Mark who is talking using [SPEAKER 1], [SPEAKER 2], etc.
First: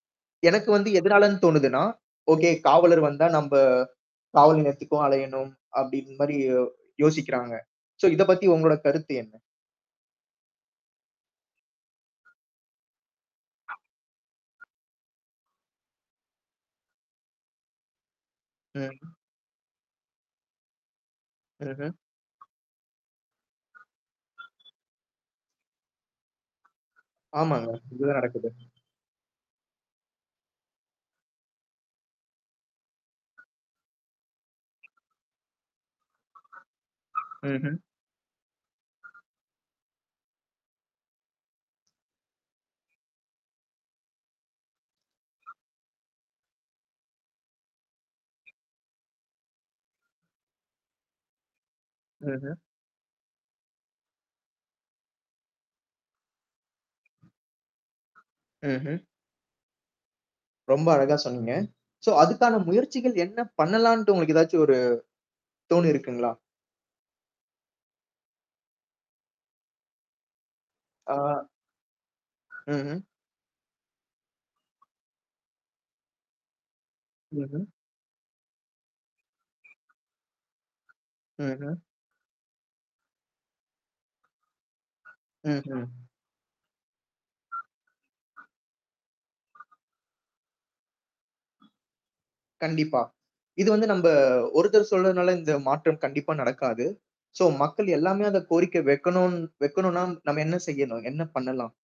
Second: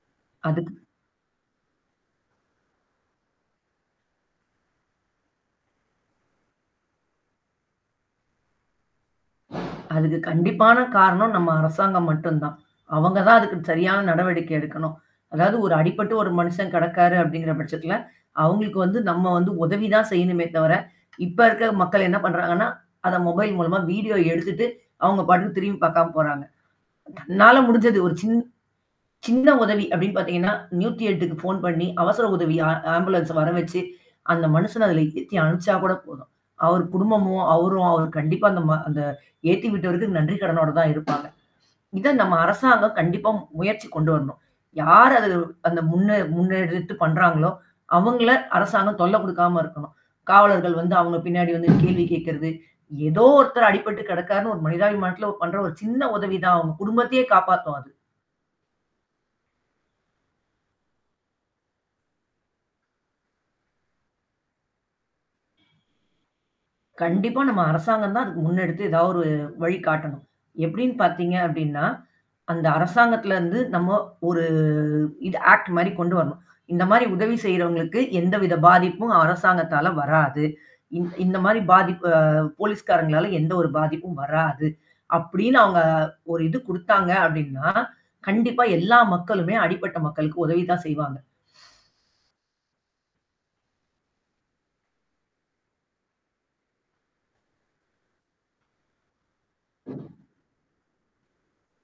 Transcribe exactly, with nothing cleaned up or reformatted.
[SPEAKER 1] எனக்கு
[SPEAKER 2] அதுக்கு
[SPEAKER 1] வந்து எதனாலன்னு தோணுதுன்னா, ஓகே, காவலர் வந்தா நம்ப, காவல் நிலையத்துக்கும் அலையணும், அப்பிடின்னுமாரி யோசிக்கிறாங்க. சோ, இதப் பத்தி உங்களோட கருத்து என்ன?
[SPEAKER 2] அதுக்கு கண்டிப்பான காரணம் நம்ம அரசாங்கம் மட்டும் தான். அவங்க தான் அதுக்கு சரியான நடவடிக்கை எடுக்கணும். அதாவது ஒரு அடிபட்டு ஒரு மனுஷன் கெடக்காரு அப்பிடிங்கிற பட்சத்துல, அவுங்களுக்கு வந்து
[SPEAKER 1] ம்.
[SPEAKER 2] நம்ம வந்து உதவி தான் செய்யணுமே தவிர, இப்ப இருக்கிற
[SPEAKER 1] ம்ஹ்ம்.
[SPEAKER 2] மக்கள் என்ன பண்றாங்கன்னா, அத மொபைல் மூலமா வீடியோ எடுத்துட்டு, அவுங்க பாட்டுக்கு திரும்பி பார்க்காம போறாங்க. உன்னால
[SPEAKER 1] ஆமாங்க.
[SPEAKER 2] முடிஞ்சது ஒரு
[SPEAKER 1] இதுதான்
[SPEAKER 2] சின்
[SPEAKER 1] நடக்குது.
[SPEAKER 2] சின்ன உதவி அப்பிடின்னு பார்த்தீங்கன்னா, நூத்தி எட்டுக்கு போன் பண்ணி, அவசர உதவி ஆ ஆம்புலன்ஸ வரவச்சு, அந்த மனுஷன அதில ஏத்தி அனுப்பிச்சா கூட போதும். அவரு குடும்பமும்,
[SPEAKER 1] ம்ஹ்ம்.
[SPEAKER 2] அவரும் கண்டிப்பா அந்த ம ஏத்தி விட்டவருக்கு நன்றி கடனோட தான் இருப்பாங்க. இத நம்ம அரசாங்கம் கண்டிப்பா முயற்சி கொண்டு வரணும். யார் அது அந்த முன்ன முன்னெடுத்து பண்றாங்களோ! அவுங்கள அரசாங்கம் தொல்ல குடுக்காம இருக்கணும். காவலர்கள் வந்து அவுங்க பின்னாடி வந்து கேள்வி கேட்கிறது,
[SPEAKER 1] ம்ஹ்ம்.
[SPEAKER 2] ஏதோ ஒருத்தரு அடிபட்டு கெடக்காருன்னு ஒரு மனிதாபிமானத்தில பண்ற ஒரு சின்ன உதவி தான், அவுங்க குடும்பத்தையே காப்பாத்தும் அது.
[SPEAKER 1] ம்ஹ்ம். ரொம்ப அழகா சொன்னீங்க. சோ, அதுக்கான முயற்சிகள் என்ன பண்ணலான்ட்டு உங்களுக்கு எதாச்சும் ஒரு தோணியிருக்கங்களா?
[SPEAKER 2] கண்டிப்பா நம்ம அரசாங்கம் தான் அதுக்கு முன்னெடுத்து எதா ஒரு வழி காட்டணும். எப்பிடின்னு
[SPEAKER 1] ஆ,
[SPEAKER 2] பார்த்தீங்க அப்பிடின்னா, அந்த
[SPEAKER 1] ம்ஹ்ம்.
[SPEAKER 2] அரசாங்கத்தில இருந்து நம்ம ஒரு இது ஆக்ட் மாரி கொண்டு வரணும். இந்தமாரி உதவி
[SPEAKER 1] ம்ஹ்ம்.
[SPEAKER 2] செய்றவங்களுக்கு எந்தவித பாதிப்பும் அரசாங்கத்தால வராது. இ இந்தமாரி
[SPEAKER 1] ம்ஹ்ம்.
[SPEAKER 2] பாதிப்பு போலீஸ்காரங்களால எந்த ஒரு பாதிப்பும் வராது. அப்பிடின்னு
[SPEAKER 1] ம்,
[SPEAKER 2] அவுங்க
[SPEAKER 1] ம்.
[SPEAKER 2] ஒரு இது கொடுத்தாங்க அப்டின்னா, கண்டிப்பா எல்லா மக்களுமே அடிப்பட்ட மக்களுக்கு உதவிதான் செய்வாங்க.
[SPEAKER 1] கண்டிப்பா. இது வந்து நம்ப ஒருத்தர் சொல்றதுனால இந்த மாற்றம் கண்டிப்பா நடக்காது. சோ மக்கள் எல்லாமே அந்த கோரிக்கை வைக்கணுன் வைக்கணுனா நம்ம என்ன செய்யணும்? என்ன பண்ணலாம்?